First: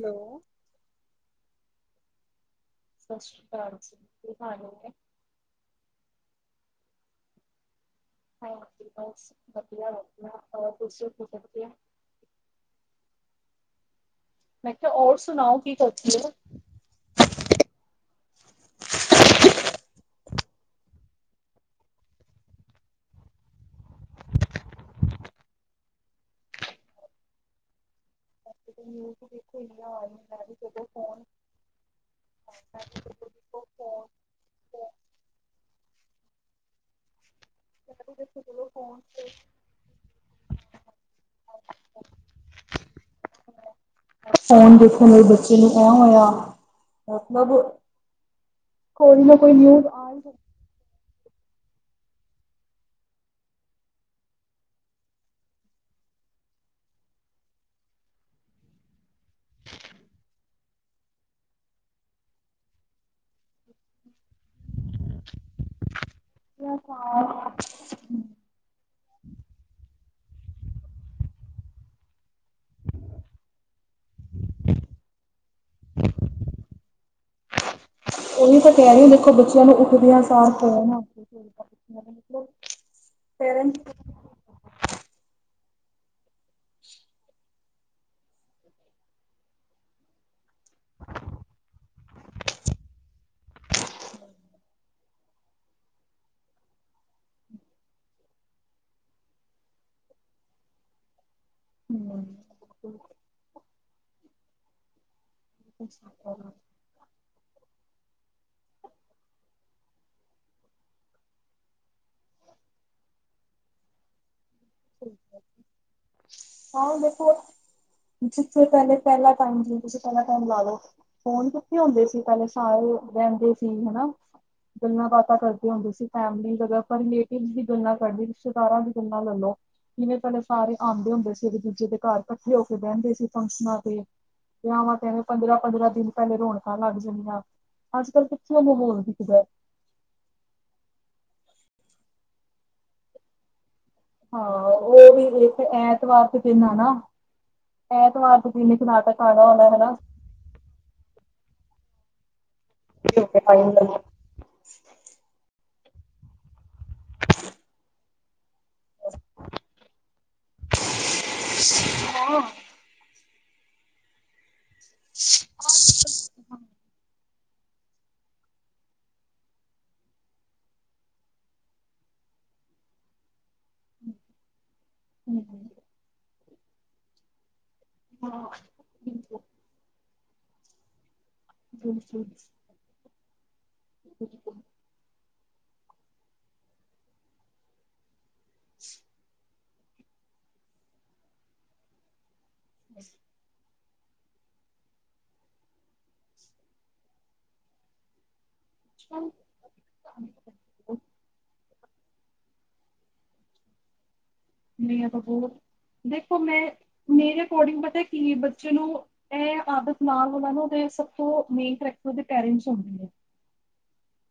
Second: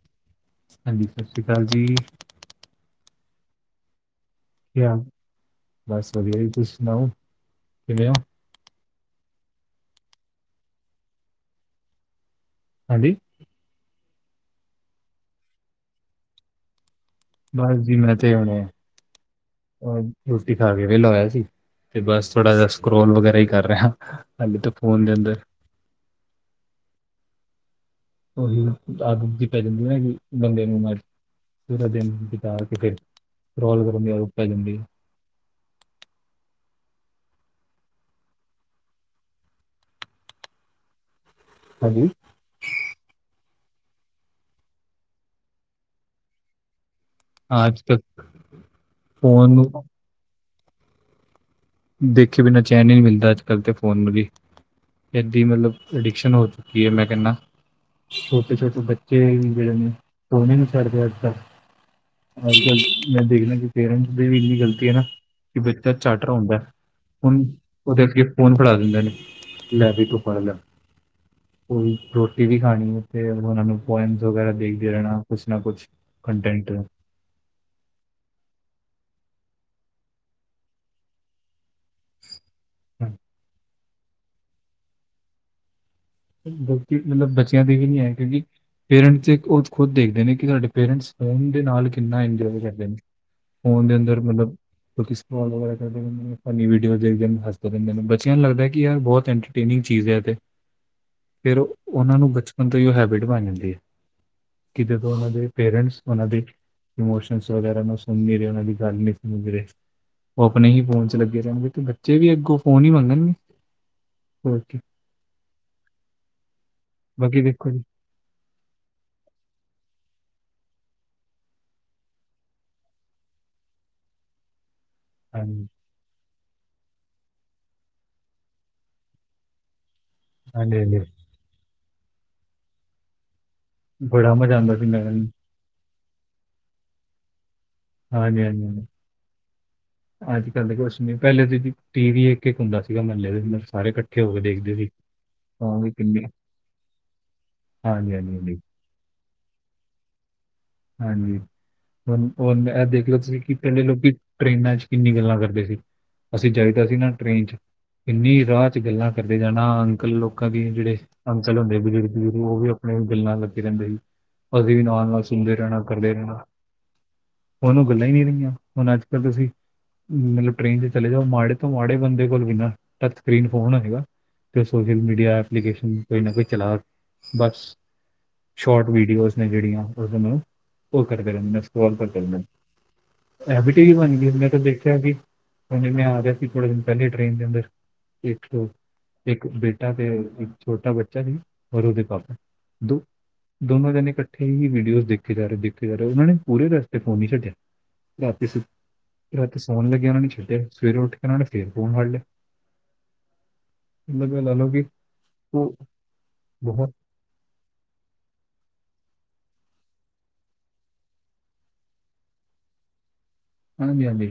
Hello ਹਾਂਜੀ ਸਤਿ ਸ਼੍ਰੀ ਅਕਾਲ ਜੀ ਸਤਿ ਸ਼੍ਰੀ ਅਕਾਲ ਜੀ ਕੀ ਹਾਲ ਐ ਕੀ ਹਾਲ ਬਸ ਵਧੀਆ ਜੀ ਤੁਸੀਂ ਸੁਣਾਓ ਕਿਵੇਂ ਹੋ ਹਾਂ ਜੀ ਬਸ ਵਧੀਆ ਆਪਣਾ ਸੁਣਾਓ ਤੁਸੀਂ ਵਧੀਆ ਹਾਂਜੀ ਮੈਂ ਕਿਹਾ ਔਰ ਸੁਣਾਓ ਕੀ ਕਰਦੇ ਔ ਬਸ ਜੀ ਮੈਂ ਤੇ ਹੁਣੇ ਰੋਟੀ ਖਾ ਕੇ ਵੇਲਾ ਹੋਇਆ ਸੀ ਤੇ ਬਸ ਥੋੜ੍ਹਾ ਜਹਾ ਸਕਰੋਲ ਵਗੈਰਾ ਹੀ ਕਰ ਰਿਹਾ ਅਜ ਤਾਂ ਫੋਨ ਦੇ ਅੰਦਰ ਉਹੀ ਨਾ ਨਿਊਜ਼ ਆਦਤ ਜਿਹੀ ਦੇਖੋ ਪੈ ਜਾਂਦੀ ਇੰਨੀਆਂ ਆ ਨਾ ਰਹੀਆਂ। ਮੈਂ ਵੀ ਬੰਦੇ ਨੂੰ ਜਦੋਂ ਬਸ ਫੋਨ ਪੂਰਾ ਦਿਨ ਬਿਤਾ ਕੇ ਮੈਂ ਫਿਰ ਵੀ ਜਦੋਂ ਦੇਖੋ ਸਕਰੋਲ ਕਰਦੀ ਆ ਪੈ ਜਾਂਦੀ ਮੈਂ ਵੀ ਦੱਸੋ ਚਲੋ ਫੋਨ ਤੇ ਹਾਂ ਹਾਂਜੀ ਹੈਲੋ ਫੋਨ ਦੇਖੋ ਮੇਰੀ ਬੱਚੀ ਨੂੰ ਆਨ ਹੋਇਆ ਮਤਲਬ ਅੱਜ ਕੱਲ ਕੋਈ ਨਾ ਫੋਨ ਕੋਈ ਨੂੰ ਨਿਊਜ਼ ਆ ਹੀ ਜਾਂਦੀ ਦੇਖੇ ਬਿਨਾਂ ਚੈਨ ਈ ਨਹੀਂ ਮਿਲਦਾ ਅੱਜ ਕੱਲ ਤੇ ਫੋਨ ਨੂੰ ਵੀ ਇੱਡੀ ਮਤਲਬ ਅਡਿਕਸ਼ਨ ਹੋ ਚੁੱਕੀ ਹੈ ਮੈਂ ਕਹਿਨਾ ਛੋਟੇ ਛੋਟੇ ਬੱਚੇ ਵੀ ਜਿਹੜੇ ਨੇ ਫ਼ੋਨ ਹੀ ਨੀ ਛੱਡਦੇ ਅੱਜ ਕੱਲ ਹਾਂਜੀ ਹਾਂਜੀ ਮੈਂ ਦੇਖਦਾ ਕਿ ਪੇਰੈਂਟਸ ਦੀ ਵੀ ਇੰਨੀ ਗਲਤੀ ਹੈ ਨਾ ਕਿ ਬੱਚਾ ਝੱਟ ਰੋਂਦਾ ਹੁਣ ਸਾਰ। ਉਹਦੇ ਅਗੇ ਫੋਨ ਫੜਾ ਦਿੰਦੇ ਕਿ ਲੈ ਬਈ ਤੂੰ ਫੜ ਲੈ ਕੋਈ ਵੀ ਰੋਟੀ ਵੀ ਖਾਣੀ ਤੇ ਉਹਨਾ ਨੂੰ ਪੋਇਮਸ ਵਗੈਰਾ ਦੇਖਦੇ ਰਹਿਣਾ ਕੁਛ ਨਾ ਕੁਛ ਕਟੈਂਟ ਉਹੀ ਤਾਂ ਕਹਿ ਰਹੀ ਦੇਖੋ ਬੱਚਿਆਂ ਨੂੰ ਉਠਦਿਆਂ ਸਾਰ ਪੇਰੈਂਟਸ ਗਲਤੀ ਮਤਲਬ ਬੱਚਿਆਂ ਦੀ ਵੀ ਨੀ ਹੈ। ਕਿਉਂਕਿ ਪੇਰੈਂਟਸ ਉਹ ਖੁਦ ਦੇਖਦੇ ਨੇ ਕਿ ਸਾਡੇ ਪੇਰੈਂਟਸ ਫੋਨ ਦੇ ਨਾਲ ਕਿੰਨਾ ਇੰਜੋਏ ਕਰਦੇ ਨੇ, ਫੋਨ ਦੇ ਅੰਦਰ ਮਤਲਬ ਵੀਡੀਓ ਦੇਖਦੇ ਨੇ, ਬੱਚਿਆਂ ਨੂੰ ਲੱਗਦਾ ਕਿ ਯਾਰ ਬਹੁਤ ਤਿੰਨ ਈ ਚੀਜ਼ ਹੈ ਤੇ। ਫਿਰ ਉਹਨਾਂ ਨੂੰ ਪੇਰੈਂਟਸ ਬਚਪਨ ਤੋਂ ਹੀ ਉਹ ਹੈਬਿਟ ਬਣ ਜਾਂਦੀ ਏ, ਕਿਤੇ ਤੋਂ ਉਹਨਾਂ ਦੇ ਪੇਰੈਂਟਸ ਉਹਨਾਂ ਦੇ ਹੂੰ ਇਮੋਸ਼ਨ ਵਗੈਰਾ ਸੁਣ ਨਹੀ ਰਹੇ, ਉਹਨਾਂ ਦੀ ਗੱਲ ਨਹੀਂ ਸੁਣ ਰਹੇ। ਉਹ ਆਪਣੇ ਹੀ ਫੋਨ ਚ ਲੱਗੇ ਰਹਿਣਗੇ, ਤੇ ਬੱਚੇ ਵੀ ਅੱਗੋਂ ਫੋਨ ਹੀ ਮੰਗਣਗੇ ਹੋਰ ਕੀ। ਠੀਕ ਹੈ। ਹਾਂ ਦੇਖੋ ਬਾਕੀ ਜੀ ਜਿਥੇ ਪਹਿਲੇ ਪਹਿਲਾ ਟਾਈਮ ਸੀ ਤੁਸੀਂ ਪਹਿਲਾ ਟਾਈਮ ਲਾ ਲਓ। ਫੋਨ ਕਿਥੇ ਹੁੰਦੇ ਸੀ ਪਹਿਲੇ, ਸਾਰੇ ਰਹਿੰਦੇ ਸੀ ਹਨਾ ਗੱਲਾਂ ਬਾਤਾਂ ਹਾਂਜੀ ਕਰਦੇ ਹੁੰਦੇ ਸੀ। ਫੈਮਲੀ ਜਗ ਆਪਾਂ ਰਿਲੇਟਿਵ ਦੀ ਗਲਾਂ ਕੱਰਦੇ ਸੀ, ਰਿਸ਼ਤੇਦਾਰਾਂ ਦੀ ਗਲਾਂ ਲੈ ਲਓ, ਕਿਵੇਂ ਤੁਹਾਡੇ ਸਾਰੇ ਹਾਂਜੀ ਹਾਂਜੀ ਆਉਂਦੇ ਹੁੰਦੇ ਸੀ, ਇਕ ਦੂਜੇ ਦੇ ਘਰ ਇਕੱਠੇ ਹੋ ਕੇ ਬਹਿੰਦੇ ਸੀ, ਫੰਕਸ਼ਨਾਂ ਬੜਾ ਮਜ਼ਾ ਆਉਂਦਾ ਸੀ ਵਿਆਵਾਂ ਮੈਂ ਤੇ ਹਾਂਜੀ ਪੰਦਰਾਂ -ਪੰਦਰਾਂ ਦਿਨ ਪਹਿਲੇ ਰੌਣਕਾਂ ਲੱਗ ਜਾਂਦੀਆਂ। ਅੱਜ ਕੱਲ੍ਹ ਹਾਂਜੀ ਕਿੱਥੇ ਉਹ -ਹਂਜੀ। ਮਾਹੌਲ ਦਿਖਦਾ ਅੱਜ ਕੱਲ ਦੇ ਕੁਛ ਨੀ, ਪਹਿਲੇ ਟੀ ਵੀ ਇੱਕ- ਇੱਕ ਹੁੰਦਾ ਸੀਗਾ ਮਹਲੇ ਵਿਚ, ਸਾਰੇ ਕਠੇ ਹਾਂ ਉਹ ਵੀ ਇੱਕ ਐਤਵਾਰ ਦੇ ਦਿਨ ਆ ਨਾ, ਹਾਂਜੀ ਹਾਂਜੀ ਐਤਵਾਰ ਦੇ ਹਾਂਜੀ ਦਿਨ ਨਾਟਕ ਆਉਣਾ ਹੁੰਦਾ ਅਦਾ ਹਨਾ। ਹਾਂਜੀ ਹੁਣ ਹ ਇਹ ਦੇਖ ਲਓ ਤੁਸੀਂ ਕਿ ਪਹਿਲੇ ਹਨਾ ਲੋਕੀ ਟ੍ਰੇਨਾਂ ਚ ਕਿੰਨੀ ਗੱਲਾਂ ਕਰਦੇ ਸੀ, ਅਸੀਂ ਜਾਈਦਾ ਸੀ ਨਾ ਟ੍ਰੇਨ ਚ' ਇੰਨੀ ਰਾਤ ਗੱਲਾਂ ਕਰਦੇ ਜਾਣਾ, ਅੰਕਲ ਲੋਕਾਂ ਦੇ ਜਿਹੜੇ ਅੰਕਲ ਹੁੰਦੇ, ਬਜ਼ੁਰਗ -ਬਜੁਰਗ ਉਹ ਵੀ ਆਪਣੇ ਗੱਲਾਂ ਲੱਗੇ ਰਹਿੰਦੇ ਸੀ, ਅਸੀਂ ਵੀ ਨਾਲ -ਨਾਲ ਸੁਣਦੇ ਰਹਿਣਾ, ਕਰਦੇ ਰਹਿਣਾ। ਹੁਣ ਉਹ ਗੱਲਾਂ ਹੀ ਨਹੀਂ ਰਹੀਆਂ, ਹੁਣ ਅੱਜ ਕੱਲ ਤੁਸੀਂ ਮਤਲਬ ਟ੍ਰੇਨ ਤੇ ਚਲੇ ਜਾਓ, ਮਾੜੇ ਤੋਂ ਮਾੜੇ ਬੰਦੇ ਕੋਲ ਵੀ ਨਾ ਟੱਚ ਸਕਰੀਨ ਫੋਨ ਹੈਗਾ। ਸੋਸ਼ਲ ਮੀਡੀਆ ਐਪਲੀਕੇਸ਼ਨ ਕੋਈ ਨਾ ਕੋਈ ਚਲਾ ਬਸ ਹਾਂ ਵੀਡੀਓਜ਼ ਨੇ ਜਿਹੜੀਆਂ ਮ ਉਹ ਕਰਦੇ ਰਹਿੰਦੇ,। ਮ ਕਰ ਰਹ ਇਹ ਵੀਟੀੇ ਵੀ ਬਣ ਗਈ ਏ ਮੈਂ ਤਾਂ ਦੇਖ ਪੁਛਿਆ ਕਿ ਹੁ ਜਿਵੇਂ ਆ ਗਿਆ ਸੀ ਥੋੜੇ ਦਿਨ ਪਹਿਲੇ ਟ੍ਰੇਨ ਦੇ ਅੰਦਰ ਇੱਕ -ਇੱਕ ਬ ਤੇ ਇੱਕ ਛੋਟਾ ਬੱਚਾ ਸੀ, ਔਰ ਉਹਦੇ ਪਾਪਾ ਦੋ ਦੋਨੋ ਜਣੇ ਇਕੱਠੇ ਹੀ ਬ ਦੇਖੇ ਜਾ ਰਹੇ- ਦੇਖੇ ਜਾ ਰਹੇ, ਉਹਨਾਂ ਨੇ ਪੂਰੇ ਰਸਤੇ ਫੋਨ ਨਹੀਂ ਛੱਡਿਆ, ਵਾਪਿਸ ਹਮ। ਰਾਤੀਂ ਸੋਨ ਲੱਗੇ ਵੀ ਨਹੀਂ ਛੱਡਿਆ, ਸਵੇਰੇ ਉੱਠ ਕੇ ਉਹ ਨੇ ਫੇਰ ਫੋਨ ਫੜ ਲਿਆ। ਮਤਲਬ ਮੈਂ ਲਾ ਲਓ ਕਿ ਨਹੀਂ ਆ ਤਾਂ ਬਹੁਤ ਤ ਦੇਖੋ ਮੈਂ ਬਹੁਤ ਮੇਰੇ ਅਕੋਰਡਿੰਗ ਪਤਾ ਕਿ ਬੱਚੇ ਨੂੰ ਇਹ ਆਦਤ ਨਾਲ ਉਹਨਾਂ ਨੂੰ ਦੇ ਸਭ ਤੋਂ ਮੇਨ ਕਰੈਕਟਰ ਦੇ ਪੇਰਟਸ ਹੁੰਦੇ ਨੇ। ਹਾਂਜੀ -ਹਾਂਜੀ!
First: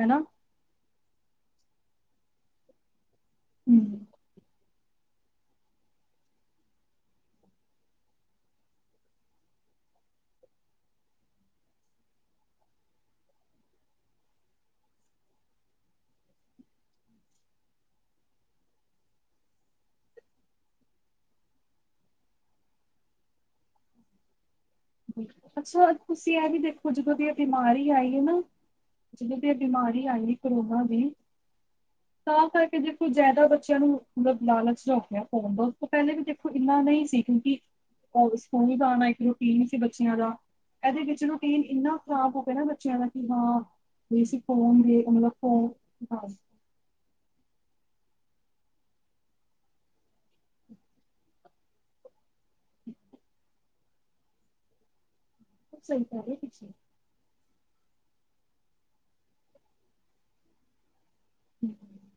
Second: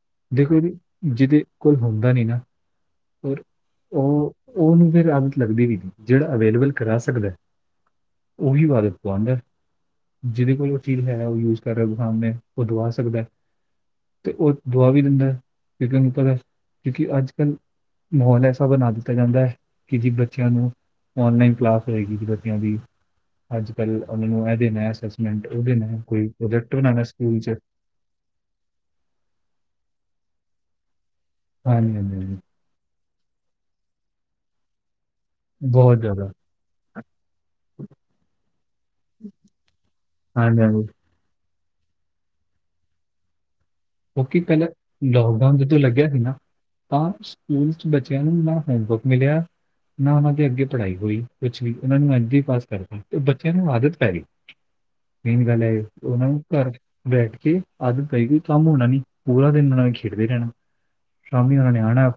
ਹਨਾ। ਦੇਖੋ ਜੀ ਜਿਹਦੇ ਕੋਲ ਹੁੰਦਾ ਨੀ ਨਾ ਪਰ ਉਹ ਉਹਨੂੰ ਫਿਰ ਆਦਤ ਲੱਗਦੀ ਵੀ ਨਹੀਂ, ਜਿਹੜਾ ਅਵੇਲੇਬਲ ਕਰਾ ਸਕਦਾ ਹੈ। ਉਹੀ ਵਦ ਪਦਰ [unintelligible] ਜਿਹਦੇ ਕੋਲ ਉਹ ਚੀਜ਼ ਹੈ, ਉਹ ਯੂਜ ਕਰ ਰਿਹਾ, ਬੁਖਾਮ ਨੇ ਉਹ ਦਵਾ ਸਕਦਾ ਹੈ। ਅਤੇ ਉਹ ਦੁਆ ਵੀ ਦਿੰਦਾ, ਕਿਨ ਨੂੰ ਪਤਾ ਕਿਉਂਕਿ ਅੱਜ ਕੱਲ੍ਹ ਮਾਹੌਲ ਐਸਾ ਬਣਾ ਦਿੱਤਾ ਜਾਂਦਾ ਹੈ, ਕਿ ਜੀ ਬੱਚਿਆਂ ਨੂੰ ਔਨਲਾਈਨ ਕਲਾਸ ਹੋਏਗੀ ਬੱਚਿਆਂ ਦੀ, ਅੱਜ ਕੱਲ ਉਹਨਾਂ ਨੂੰ ਇਹ ਦੇਨਾਂ। ਅੱਛਾ, ਤੁਸੀਂ ਇਹ ਵੀ ਦੇਖੋ, ਜਦੋਂ ਦੀ ਇਹ ਸਕੂਲ 'ਚ ਬਿਮਾਰੀ ਹੀ ਆਈ ਹੈ ਨਾ ਜਿਵੇਂ ਵੀ ਇਹ ਬਿਮਾਰੀ ਆਈ ਕਰੋਨਾ ਦੀ, ਹਾਂਜੀ ਹਾਂਜੀ ਹਾਂਜੀ ਤਾਂ ਕਰਕੇ ਜੇ, ਜ਼ਿਆਦਾ ਬੱਚਿਆਂ ਨੂੰ ਮਤਲਬ ਲਾਲਚ ਜਾ ਹੋਗਿਆ। ਹੋਮ ਬਰਕ ਤੋਂ ਬਹੁਤ ਪਹਿਲੇ ਵੀ ਜ਼ਿਆਦਾ ਦੇਖੋ ਇੰਨਾ ਨਹੀਂ ਸੀ ਕਿਉਂਕਿ, ਉਹ ਸਕੂਲ ਦਾ ਆਉਣਾ ਇੱਕ ਰੂਟੀਨ, ਸੀ ਬੱਚਿਆਂ ਦਾ ਹਾਂਜੀ ਹਾਂਜੀ ਇਹਦੇ ਵਿੱਚ ਨਾ ਕੇਨ ਇੰਨਾ ਖ਼ਰਾਬ ਹੋ ਗਿਆ ਨਾ ਬੱਚਿਆਂ ਦਾ ਕਿ ਹਾਂ, ਵੀ ਅਸੀਂ ਕਿਉਂਕਿ ਪਹਿਲਾਂ ਫੋਨ ਦੇ ਮਤਲਬ ਲੋਕਡਾਊਨ ਫੋਨ ਜਦੋਂ ਲੱਗਿਆ ਸੀ ਹਾਂ ਨਾ, ਤਾਂ ਸਕੂਲ ਚ ਬੱਚਿਆਂ ਨੂੰ ਨਾ ਹੋਂਮ ਵਰਕ ਮਿਲਿਆ, ਨਾ ਉਹਨਾ ਦੇ ਅੱਗੇ ਪੜ੍ਹਾਈ ਹੋਈ ਕੁਛ ਵੀ ਉਹਨਾਂ ਨੂੰ ਐਦਾਂ ਹੀ ਪਾਸ ਕਰਤਾ ਤੇ ਬੱਚਿਆਂ ਨੂੰ ਆਦਤ ਪੈ ਗਈ, ਮੇਨ ਗੱਲ ਆ ਸਹੀ ਕਹਿ ਉਹਨਾ ਰਹੇ ਨੂੰ ਤੁਸੀਂ ਘਰ ਬੈਠ ਕੇ ਆਦਤ ਪੈ ਗਈ। ਕੰਮ ਹੋਣਾ ਨੀ ਪੂਰਾ ਦਿਨ ਉਹਨਾਂ ਨੇ ਖੇਡਦੇ ਰਹਿਣਾ, ਸ਼ਾਮੀ ਉਹਨਾਂ ਨੇ ਆਉਣਾ।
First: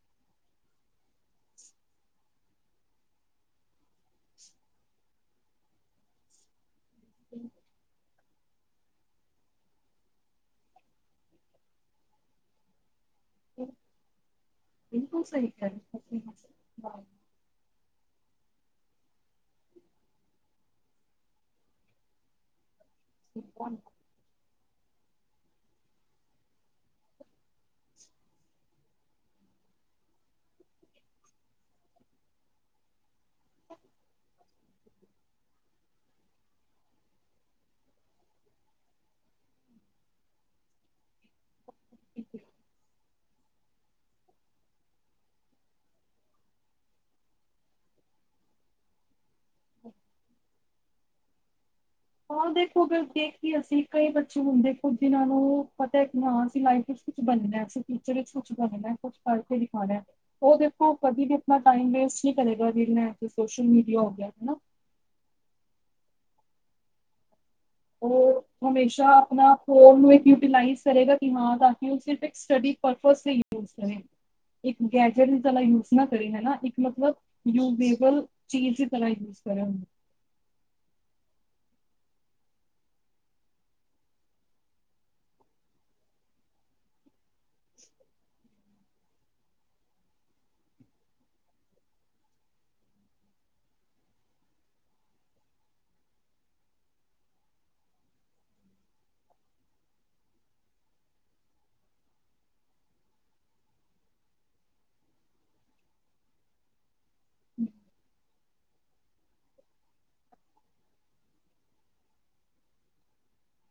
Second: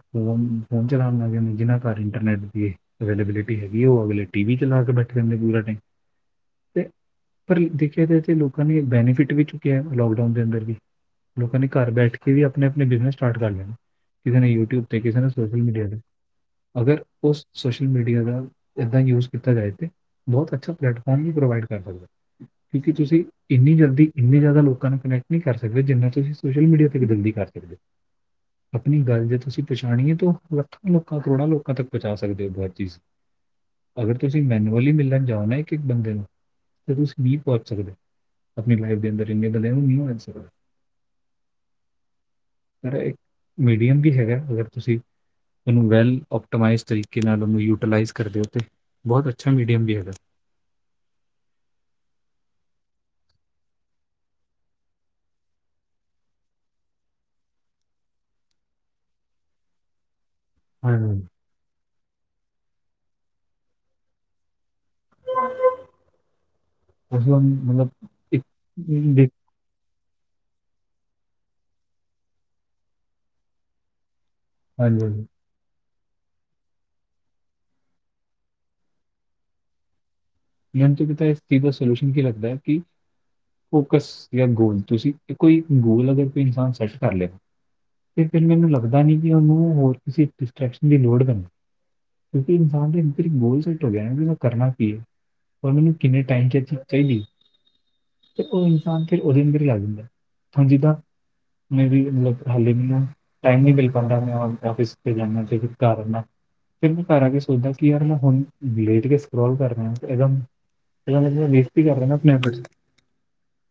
ਫੋਨ ਚਲਾਉਣ ਲੱਗਗੇ ਨੇ ਜਿਹਨ੍ਹਾਂ ਘਰ ਇੰਟਰਨੈਟ ਵੀ ਏ। ਅਵੇਬਿਲਿਟੀ ਹੈਗੀ ਉਹ ਅਗਲੇ ਟੀ ਵੀ ਚਲਾ ਕੇ ਬੈਠੇ ਰਹਿੰਦੇ ਪੂਰਾ ਟਾਇਮ। ਤੇ, ਪਰ ਦੇਖਿਆ ਜਾਏ ਲੋਕਾਂ ਨੇ ਬੈਨੀਫਿਟ ਵੀ ਚੁੱਕਿਆ ਲੋਕਡਾਊਨ ਦੇ ਅੰਦਰ ਵੀ। ਲੋਕਾਂ ਨੇ ਘਰ ਬੈਠ ਕੇ ਵੀ ਆਪਣੇ-ਆਪਣੇ ਬਿਜਨਸ, ਸਟਾਰਟ ਕਰ ਲਿਆ, ਕਿਸੇ ਨੇ ਯੂਟਿਊਬ ਤੇ ਕਿਸੇ ਬਿਲਕੁਲ ਨੇ ਸਹੀ ਸੋਸ਼ਲ ਕਹਿ ਮੀਡੀਆ ਤੇ, ਰਹੇ ਅਗਰ ਤੁਸੀਂ। ਉਸ ਸੋਸ਼ਲ ਮੀਡੀਆ ਦਾ ਏਦਾਂ ਹੀ ਯੂਜ ਕੀਤਾ ਜਾਏ ਤੇ, ਬਹੁਤ ਅੱਛਾ ਪਲੇਟਫਾਰਮ ਵੀ ਪ੍ਰੋਵਾਈਡ ਕਰ ਸਕਦਾ। ਕਿਉਂਕਿ ਤੁਸੀਂ ਇੰਨੀ ਜਲਦੀ ਇੰਨੇ ਜ਼ਿਆਦਾ ਲੋਕਾਂ ਨੂੰ ਕਨੈਕਟ ਨਹੀ ਕਰ ਸਕਦੇ ਜਿੰਨਾ ਤੁਸੀਂ ਸੋਸ਼ਲ ਮੀਡੀਆ ਤੇ ਵੀ ਜਲਦੀ ਕਰ ਸਕਦੇ ਹੋ। ਆਪਣੀ ਗੱਲ ਜੇ ਤੁਸੀਂ ਪਹੁੰਚਾਣੀ ਏਤਾਂ ਉਹ ਲੱਖਾਂ ਲੋਕਾਂ ਕਰੋੜਾਂ ਲੋਕਾਂ ਤੱਕ ਪਹੁੰਚਾ ਸਕਦੇ ਹੋ ਹਰ ਚੀਜ਼। ਅਗਰ ਤੁਸੀਂ ਮੈਨੂਅਲੀ ਮਿਲਣ ਜਾਣਾ ਨਾ ਇੱਕ-ਇੱਕ ਬੰਦੇ ਨੂੰ, ਤਾਂ ਤੁਸੀਂ ਵੀ ਪਹੁੰਚ ਸਕਦੇ ਆਪਣੀ ਲਾਈਫ ਦੇ ਅੰਦਰ ਇੰਨੀੇ ਗੱਲ ਆ ਨਾ ਉਹ ਨੀ ਹੋ [unintelligible] ਸਰ ਏ, ਮੀਡੀਅਮ ਵੀ ਹੈਗਾ ਅਗਰ ਤੁਸੀਂ ਇਹਨੂੰ ਵੈੱਲ ਓਪਟਮਾਈਜ਼ ਤਰੀਕੇ ਨਾਲ ਉਹਨੂੰ ਯੂਟੀਲਾਈਜ਼ ਕਰਦੇ ਹੋ ਅਤੇ ਬਹੁਤ ਅੱਛਾ ਮੀਡੀਅਮ ਵੀ ਹੈਗਾ। ਹਾਂ ਦੇਖੋ ਅਗਰ ਦੇਖਿਏ ਅਸੀਂ ਕਈ ਬੱਚੇ ਹੁੰਦੇ ਦੇਖੋ ਜਿਨਾਂ ਨੂੰ ਪਤਾ ਕਿ ਅਸੀ ਹਾਂ ਲਾਈਫ ਵਿੱਚ ਕੁਛ ਬਣਨਾ ਜਿੰਦਗੀ ਵਿੱਚ ਟੀਚਰ ਵਿੱਚ ਕੁਛ ਬਣਨਾ ਕੁਛ ਪੜ੍ਹ ਕੇ ਦਿਖਾਣਾ। ਉਹ ਦੇਖੋ ਹਾਂਜੀ ਕਦੇ ਵੀ ਆਪਣਾ ਟਾਈਮ ਵੇਸਟ ਨਹੀਂ ਕਰੇਗਾ ਜੀ ਇੱਥੇ ਸੋਸ਼ਲ ਮੀਡੀਆ ਹੋ ਗਿਆ ਹਨਾ ਤੁਸੀਂ ਹੁਣ ਮਤਲਬ ਉਹ ਇੱਕ ਹਮੇਸ਼ਾ ਦੇਖ ਆਪਣਾ ਉਹਨੂੰ ਯੂਟੀਲਾਈਸ ਕਰੇਗਾ ਕਿ ਹਾਂ ਤਾਂ ਕਿ ਸਿਰਫ਼ ਇਕ ਸਟੱਡੀ ਪੁਰਪਸ ਲਈ ਯੂਸ ਕਰੇ। ਇੱਕ ਹਾਂਜੀ ਹਾਂਜੀ ਗੈਜਟ ਟ ਯੂਜ ਨਾ ਕਰੇ ਹਨਾ ਇੱਕ ਮਤਲਬ ਯੂੇਬਲ ਚੀਜ਼ ਹੀ ਪਹਿਲਾ ਯੂਜ ਕਰੇ। ਮੇਨੂ ਤੇ ਪਤਾ ਇਸ ਚੀਜ਼ ਦਾ ਸੋਲਿਊਸ਼ਨ ਕੀ ਲੱਗਦਾ ਹੈ ਕਿ ਫੋਕਸ ਜਾਂ ਗੋਲ ਤੁਸੀਂ ਕੋਈ ਗੋਲ ਅਗਰ ਕੋਈ ਇਨਸਾਨ ਸੈੱਟ ਕਰਲੇ। ਤੇ ਫਿਰ ਮੈਨੂੰ ਲੱਗਦਾ ਨਹੀਂ ਕਿ ਉਹਨੂੰ ਹੋਰ ਕਿਸੇ ਡਿਸਟਰ੍ਰੈਕਸ਼ਨ ਦੀ ਲੋੜ ਪੈ ਕਿਉਂਕਿ ਇਨਸਾਨ ਨੇ ਇੱਕ ਵਾਰੀ ਗੋਲ ਸੈਟ ਹੋ ਗਿਆ ਨਾ ਕਰਨਾ ਕੀ ਹੈ। ਪਰ ਮੈਨੂੰ ਕਿੰਨੇ ਟਾਈਮ ਚ ਅਚੀਬ ਚਾਹੀਦੀ ਤੇ ਉਹ ਇਨਸਾਨ ਫਿਰ ਉਹਦੇ ਅੰਦਰ ਹੀ ਆ ਜਾਂਦਾ ਹੁਣ ਜਿੱਦਾਂ ਮੈ ਵੀ ਮਤਲਬ ਹੱਲੇ ਵੀ ਆ ਟਾਈਮ ਨਹੀਂ ਮਿਲ ਪਾਂਦਾ ਆਫਿਸ ਤੇ ਜਾਂਦਾ ਫਿਰ ਘਰ ਆਣਾ। ਫਿਰ ਮੈਂ ਘਰ ਆ ਕੇ ਸੋਚਦਾ ਕਿ ਯਾਰ ਮੈਂ ਹੁਣ ਲੇਟ ਕੇ ਸਕਰੋਲ ਕਰਨਾ। ਪਹਿਲਾ, ਪਹਿਲੇ ਮੈ ਲਿਖਤੀ ਕਰ ਲੈਣਾ ਆਪਣੇ ਐਫੜਸ ਦੀ,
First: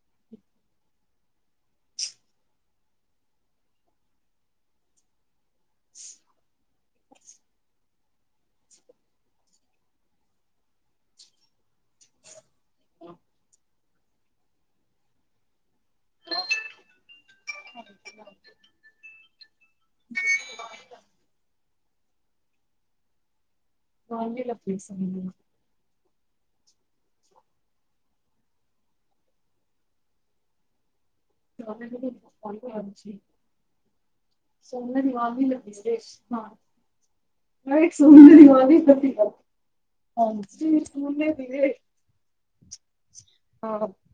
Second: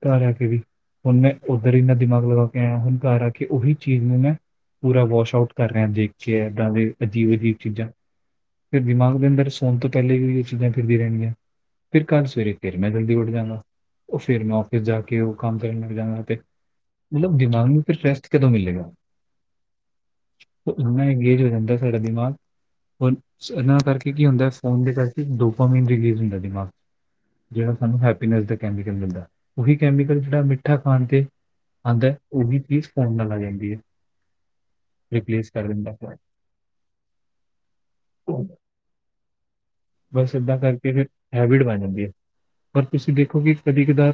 ਘਰ ਆ ਕੇ ਵੀ। ਹੁਣ ਮੈਂ ਉੱਧਰ ਇਹਨਾ ਦਿਮਾਗ ਲਗਾ ਕੇ ਆਇਆ ਹੁਣ ਘਰ ਆ ਕੇ ਉਹੀ ਚੀਜ਼ ਨੂੰ ਮੈਂ ਪੂਰਾ ਵਾਸ਼ ਆਊਟ ਕਰ ਰਿਹਾ ਦੇਖ ਕੇ ਏਦਾਂ ਦੇ ਅਜੀਬ-ਅਜੀਬ ਚੀਜ਼ਾਂ, ਤੇ ਦਿਮਾਗ ਦੇ ਅੰਦਰ ਸੋਣ ਤੋਂ ਪਹਿਲੇ ਵੀ ਚੀਜ਼ਾਂ ਫਿਰਦੀਆਂ ਰਹਿਣਗੀਆਂ ਫਿਰ ਕੱਲ ਸਵੇਰੇ ਫਿਰ ਮੈਂ ਜਲਦੀ ਉੱਠ ਜਾਣਾ। ਉਹ ਫਿਰ ਮੈਂ ਔਫਿਸ ਜਾ ਕੇ ਕਿ ਉਹ ਕੰਮ ਕਰਨ ਲੱਗ ਜਾਂਗਾ ਤੇ, ਮਤਲਬ ਦਿਮਾਗ ਨੂੰ ਫਿਰ ਸ ਹਾਂਜੀ, ਰੈਸਟ ਕਦੋਂ ਮਿਲੇਗਾ। ਇਨਾ ਇੰਗੇਜ ਹੋ ਜਾਂਦਾ ਸਾਡਾ ਦਿਮਾਗ, ਹੁਣ ਕੁਛ ਨਾ ਕਰਕੇ ਕੀ ਹੁੰਦਾ, ਫੋਨ ਦੇ ਹਾਂਜੀ। ਕਰਕੇ ਡੋਪਾਮੀਨ ਰਿਲੀਜ਼ ਹੁੰਦਾ ਦਿਮਾਗ ਜਿਹੜਾ ਸਾਨੂੰ ਹੈਪੀਨੈਸ ਦਾ ਕੈਮੀਕਲ ਮਿਲਦਾ, ਉਹੀ ਕੈਮੀਕਲ ਜਿਹੜਾ ਮਿੱਠਾ ਖਾਣ ਤੇ ਆਂਦਾ, ਉਹੀ ਪੀਜ਼ ਫੋਨ ਨਾਲ ਆ ਜਾਂਦੀ ਏ। ਸੋਨੇ ਦੀ ਅਵਾਜ਼ ਵੀ ਲੱਗੀ ਸੀ ਹੈ। [unintelligible] ਨਹੀਂ, ਸੁੰਨੇ ਦੀ ਅਵਾਜ਼ ਈ ਏਦਾਂ ਦੀ ਆ। ਹੈਬੀਟ ਬਣ ਜਾਂਦੀ ਏ, ਪਰ ਤੁਸੀਂ ਦੇਖੋ ਕਿ ਹਾਂ ਮੈਂ ਕਦੀ-ਕਦਾਰ,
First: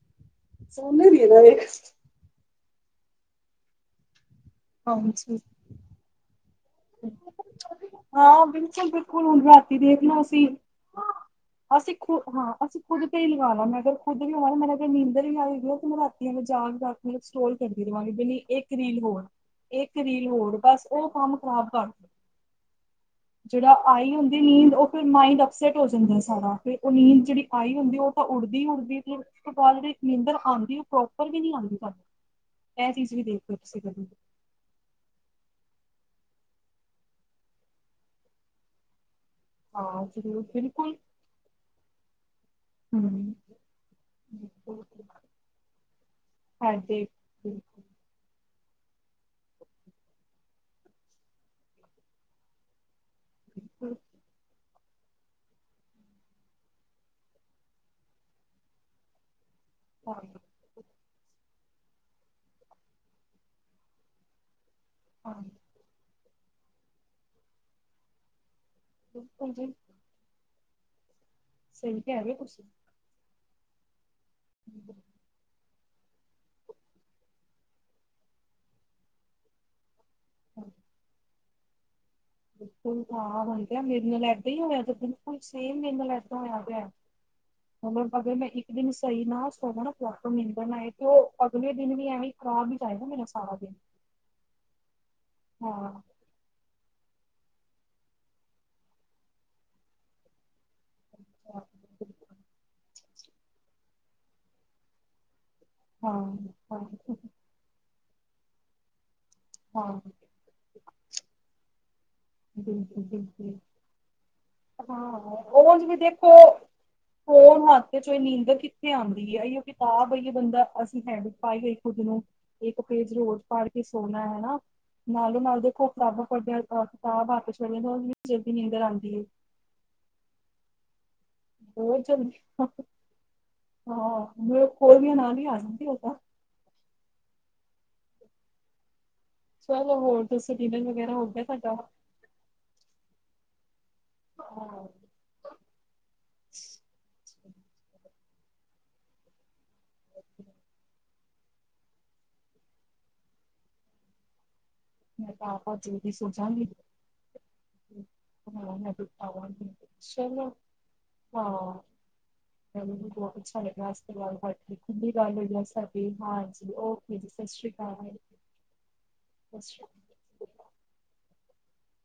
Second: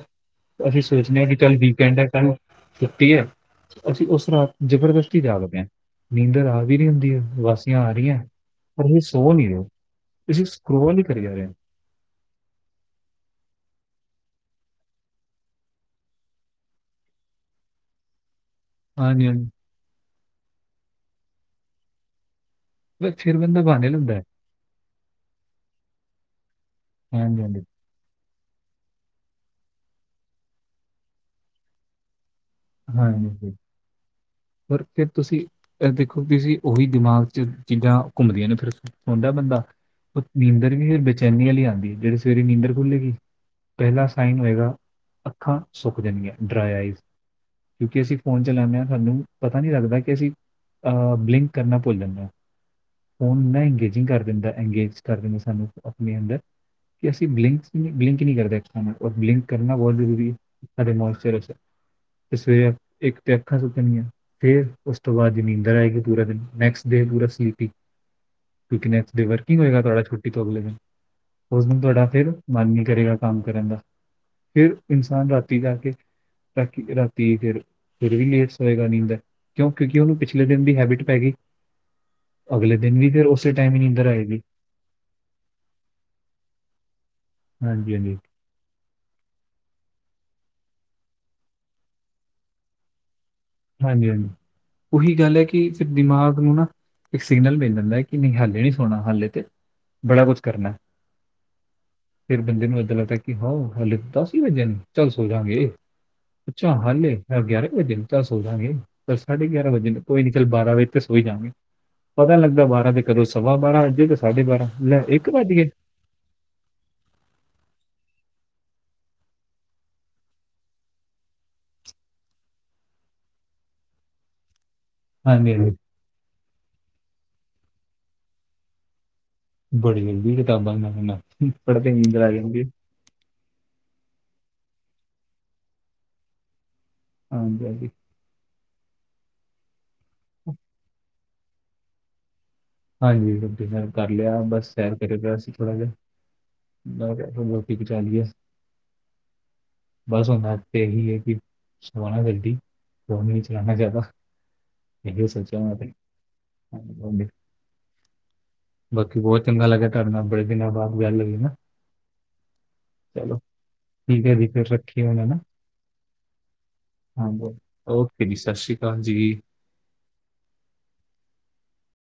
ਇੱਕ ਅਸੀਂ ਸੋਨੇ ਸੋਚਨੇ ਆ ਦੀ ਵਾਲੀ ਲੱਗੀ ਹਾਂਜੀ ਸੋਨੇ ਦੀ ਏ ਹਾਂ ਸੋਨੇ ਦੀ ਕਿ ਨਾ ਚੱਲ ਇਹ ਵੀਕੈਂਡ ਛੁੱਟੀ ਐ, ਅਸੀਂ ਉਸ ਨਾਲ ਜਬਰਦਸਤੀ ਹਾਂਜੀ। ਜਾਂਗ ਪੈਂਨ ਨੀਂਦਰ ਆਵੀ ਰੀ ਹੁੰਦੀ ਏ, ਵਾਸੀਆਂ ਆ ਰਹੀਆਂ, ਹਾਂ ਬਿਲਕੁਲ ਪਰ ਬਿਲਕੁਲ ਸੋ ਹੁਣ ਨਹੀਂ ਰਹੇ। ਰਾਤੀ ਦੇਖਣਾ ਅਸੀਂ ਤੁਸੀਂ ਸਕਰੋਲ ਈ ਕਰੀ ਜਾ ਰਹੇ ਓ। ਅਸੀਂ ਖ਼ੁਦ ਹਾਂ, ਅਸੀਂ ਖੁਦ ਤੇ ਹੀ ਲਗਾਣਾ ਮੈਂ ਅਗਰ ਖੁਦ ਲਗਾਉਣਾ ਮੇਰੇ ਅਗਰ ਨੀਂਦ ਵੀ ਆਏਗੀ ਤੇ ਮੈਂ ਰਾਤੀ ਜਾਗ-ਜਾਗ ਕੇ ਮੈਂ ਸਕਰੋਲ ਕਰਦੀ ਰਵਾਂਗੀ, ਇਕ ਇਕ ਰੀਲ ਹੋਰ, ਹਾਂਜੀ ਹਾਂਜੀ ਇਕ ਰੀਲ ਹੋਰ, ਬਸ ਉਹ ਕੰਮ ਖਰਾਬ ਕਰ ਬਸ ਫਿਰ ਬੰਦਾ ਜਿਹੜਾ ਬਹਾਨੇ ਆਈ ਲੈਂਦਾ ਹੈ ਹੁੰਦੀ ਨੀਂਦ, ਉਹ ਫਿਰ ਮਾਈਂਡ ਅੱਪਸੈਟ ਹੋ ਜਾਂਦਾ ਸਾਰਾ। ਤੇ ਉਹ ਨੀਂਦ ਹਾਂਜੀ ਜਿਹੜੀ ਹਾਂਜੀ ਆਈ ਹੁੰਦੀ ਉਹ ਤਾਂ ਉੱਡਦੀ-ਉੱਡਦੀ ਤੇ ਉਸ ਤੋਂ ਬਾਅਦ ਜਿਹੜੀ ਨੀਂਦਰ ਆਂਦੀ, ਓ ਪ੍ਰੌਪਰ ਵੀ ਨਹੀਂ ਆਂਦੀ ਸਾਨੂੰ। ਹਾਂਜੀ, ਪਰ ਫਿਰ ਤੁਸੀਂ ਦੇਖੋ ਤੁਸੀਂ ਉਹੀ ਦਿਮਾਗ'ਚ ਚੀਜ਼ਾਂ ਘੁੰਮਦੀਆਂ ਨੇ ਫਿਰ, ਸੋਂਦਾ ਬੰਦਾ ਹਾਂ ਉਹ ਜ਼ਰੂਰ ਨੀਂਦਰ ਵੀ ਬਿਲਕੁਲ ਫਿਰ ਬੇਚੈਨੀ ਵਾਲੀ ਆਂਦੀ, ਜਿਹੜੀ ਸਵੇਰੇ ਨੀਂਦਰ ਖੁੱਲ੍ਹੇਗੀ, ਹਮ ਪਹਿਲਾ ਸਾਈਨ ਹੋਏਗਾ ਬਿਲਕੁਲ ਅੱਖਾਂ ਸੁੱਕ ਜਾਣਗੀਆਂ ਡਰਾਈ ਆਈਜ਼ ਹੈਡੇਕ ਬਿਲਕੁਲ ਕਿਉਂਕਿ ਅਸੀਂ ਫੋਨ ਚਲਾਂਨੇ ਆ ਨਾ, ਸਾਨੂੰ ਪਤਾ ਨੀ ਲੱਗਦਾ ਕਿ ਅਸੀਂ ਅਹ ਬਲਿੰਕ ਕਰਨਾ ਭੁੱਲ ਜਾਂਦਾ ਏ, ਹੁਣ ਨਾ ਬਿਲਕੁਲ ਇੰਗੇਜਿੰਗ ਕਰ ਦਿੰਦਾ ਇੰਗੇਜ ਕਰਦੇ ਨੇ ਸਾਨੂੰ ਆਪਣੇ ਅੰਦਰ, ਕਿ ਅਸੀਂ ਬਲਿੰਕ, ਬਲਿੰਕ ਨਹੀਂ ਕਰਦੇ, ਔਰ ਬਲਿੰਕ ਕਰਣਾ ਬਹੁਤ ਹਾਂ ਜਰੂਰੀ ਏ, ਸਾਡੇ ਮੌਇਸ਼ਚਰ ਆਸ ਤੇ ਸਵੇਰ ਇੱਕ ਤੇ ਅੱਖਾਂ ਸੁੱਕਣਗੀਆ, ਫੇਰ ਉਸ ਤੋਂ ਬਾਅਦ ਹਾਂ ਨੀਂਦਰ ਆਏਗੀ ਪੂਰਾ ਦਿਨ, ਨੈਕਸਟ [inaudible] ਵਰਕ ਬਿਲਕੁਲ ਕੀ ਜੀ ਹੋਏਗਾ ਤੁਆਡਾ ਛੁੱਟੀ ਤੋਂ ਅਗਲੇ ਦਿਨ। ਉਸਨੂੰ ਸਹੀ ਤੁਆਡਾ ਕਹਿ ਫੇਰ ਰਹੇ ਹੋ ਤੁਸੀਂ ਮਨ ਨੀ ਕਰੇਗਾ ਕਾਮ ਕਰਨ ਦਾ, ਫੇਰ ਇਨਸਾਨ ਰਾ ਟੀ ਕਰਕੇ, ਰ੍ਹਾਤੀ ਫਿਰ ਰ੍ਹਾਤੀ ਫਿਰ ਵੀ ਲੇਟ ਸੋਏਗਾ, ਨੀੰਦਰ ਕਿਉਂ, ਕਿਉਂਕਿ ਉਨੂੰ ਪਿਛਲੇ ਦਿਨ ਦੀ ਹੈਬਿਟ ਪੈਗੀ। ਹੀ [unintelligible] ਮੇਰ ਨੀਂਦਰ ਨਾਲ ਆਏਗੀ ਏਦਾਂ ਈ ਹੋਇਆ, ਸੱਚੀ। ਬਿਲਕੁਲ ਸੇਮ ਮੇਰੇ ਨਾਲ ਏਦਾਂ ਹੋਇਆ ਪਿਆ, ਹਾਂਜੀ ਹਾਂਜੀ ਮਤਲਬ ਅਗਰ ਮੈਂ ਦਿਨ ਸਈ ਨਾ ਸੋਵਾ ਨਾ ਪ੍ਰੌਪਰ ਨਿੰਦਰ ਨਾ ਆਏ, ਤੇ ਓ ਅਗਲੇ ਦਿਨ ਵੀ ਐਵੇਂ ਖ਼ਰਾਬ ਈ ਜਾਏਗਾ ਮੇਰਾ ਸਾਰਾ ਦਿਨ ਹਾਂਜੀ-ਹਾਂਜੀ ਉਈ ਗੱਲ ਐ ਕਿ, ਫਿਰ ਹਾਂ। ਦਿਮਾਗ ਨੂੰ ਨਾ ਇੱਕ ਸਿਗਨਲ ਮਿਲ ਜਾਂਦੈ ਕਿ ਨਹੀਂ ਹਾਲੇ ਨੀ ਸੋਣਾ, ਹਲੇ ਤੇ ਬੜਾ ਕੁਛ ਕਰਨਾ। ਫਿਰ ਬੰਦੇ ਨੂੰ ਏਦਾਂ ਲਗਦੈ ਕਿ ਹੋੋਰ ਹਲੇ ਦੱਸ ਈ ਵਜੇ ਨੇ, ਚੱਲ ਸੋ ਜਾਂਗੇ, ਹਾਂ, ਅਛਾ ਹਾਂ, ਹਾਲੇ ਗਿਆਰਾਂ ਈ ਵਜੇ ਨੇ। ਚੱਲ ਸੋਜਾਂਗੇ, ਬਸ ਸਾਢੇ ਗਿਆਰਾਂ ਵਜੇ ਹਾਂ ਨ ਕੋਈ ਨੀ ਚੱਲ ਬਾਰਾਂ ਵਜੇ ਤੇ ਸੋਈ ਜਾਂਗੇ। ਪਤਾ ਲੱਗਦਾ ਬਾਰਾਂ ਤੇ ਬਿਲਕੁਲ, ਕਦੋ ਸਵਾ ਬਿਲਕੁਲ ਬਾਰਾਂ ਵਜੇ ਤੇ ਸਾਢੇ ਬਾਰਾਂ, ਲੈ ਏਕ ਹਾਂ ਵੱਜ‌ ਗਏ। ਉਂਝ ਵੀ ਦੇਖੋ ਫੋਨ ਹੱਥ'ਚ ਹੋਏ ਨੀਂਦਰ ਕਿੱਥੇ ਆਂਦੀ ਏ, ਐਈੳ ਕਿਤਾਬ ਅਈ ਬੰਦਾ, ਅਸੀਂ ਹੈਂਬੀਟ ਪਾਈ ਹੋਈਏ ਖੁੱਦ ਨੂੰ। ਏਕ ਪੇਜ ਰੋਜ਼ ਪਾੜਕੇ ਸੋਣਾ ਹੈਨਾ। ਹਾਂਜੀ, ਨਾਲੋਂ-ਨਾਲ ਹਾਂਜੀ ਦੇਖੋ ਕਿਤਾਬਾਂ ਪੜਦਿਆਂ ਕਿਤਾਬ ਹਾਥ'ਚ ਫੜੀਆਂ ਹੋਨ ਕਿੰਨੀ ਛੇਤੀ ਨੀਂਦਰ ਆਂਦੀ ਏ। ਬੜੀ ਜਲਦੀ ਕਿਤਾਬਾਂ ਨਾਲ, [unintelligible] ਪੜ੍ਹਦੇਆ ਈ ਬਹੁਤ ਨੀਂਦਰ ਆ ਜਲਦੀ ਜਾਂਦੀ ਏ। ਹਾਂ, ਖੋਲਦੇਆ ਨਾਲ ਈ ਆ ਜਾਂਦੀ ਓਦਾ। ਹਾਂਜੀ-ਹਾਂਜੀ। ਚਲੋ ਹੋਰ ਦਸੋ ਹਾਂਜੀ ਡਿਨਰ ਵਗੈਰਾ ਹੋ ਗਿਆ ਤੁਆਡਾ। ਹਾਂਜੀ ਡੀਨਰ ਕਰ ਲਿਆ ਬਸ ਸੈਰ ਕਰਦਾ ਸੀ। ਥੋੜਾ ਜੇਆ ਮੈਂ ਕਿਆ ਰੋਟੀ ਪਚਾ ਲਈਏ ਅਸੀਂ। ਬਸ ਹੁਨ ਤੇ ਏਹੀ ਏ ਕਿ ਸੋਆਨਾ ਜਲਦੀ ਫੋਨ ਨੀ ਚਲਾਣਾ ਜਾਦਾ। ਮੈਂ ਤਾਂ ਆਪ [inaudible] ਹੁ। ਬਾਕੀ ਬੋਤ ਚੰਗਾ ਲੱਗਿਆ ਤਾਡੇ ਨਾਲ ਬੜੇ ਦਿਨਾਂ ਬਾਦ ਗੱਲ ਹੋਈ ਨਾ। [inaudible] ਸਾਨੂੰ ਵੀ ਬਹੁਤ ਚਲੋ ਅੱਛਾ ਲੱਗਾ ਠੀਕ ਹੈ ਜੀ ਫਿਰ ਰੱਖੀ ਹੁਣ ਹੈ ਨਾ ਹਾਂਜੀ ਓਕੇ ਜੀ ਸਸ਼੍ਰੀ ਕਾਲ ਜੀ। ਸਤਿ ਸ੍ਰੀ ਅਕਾਲ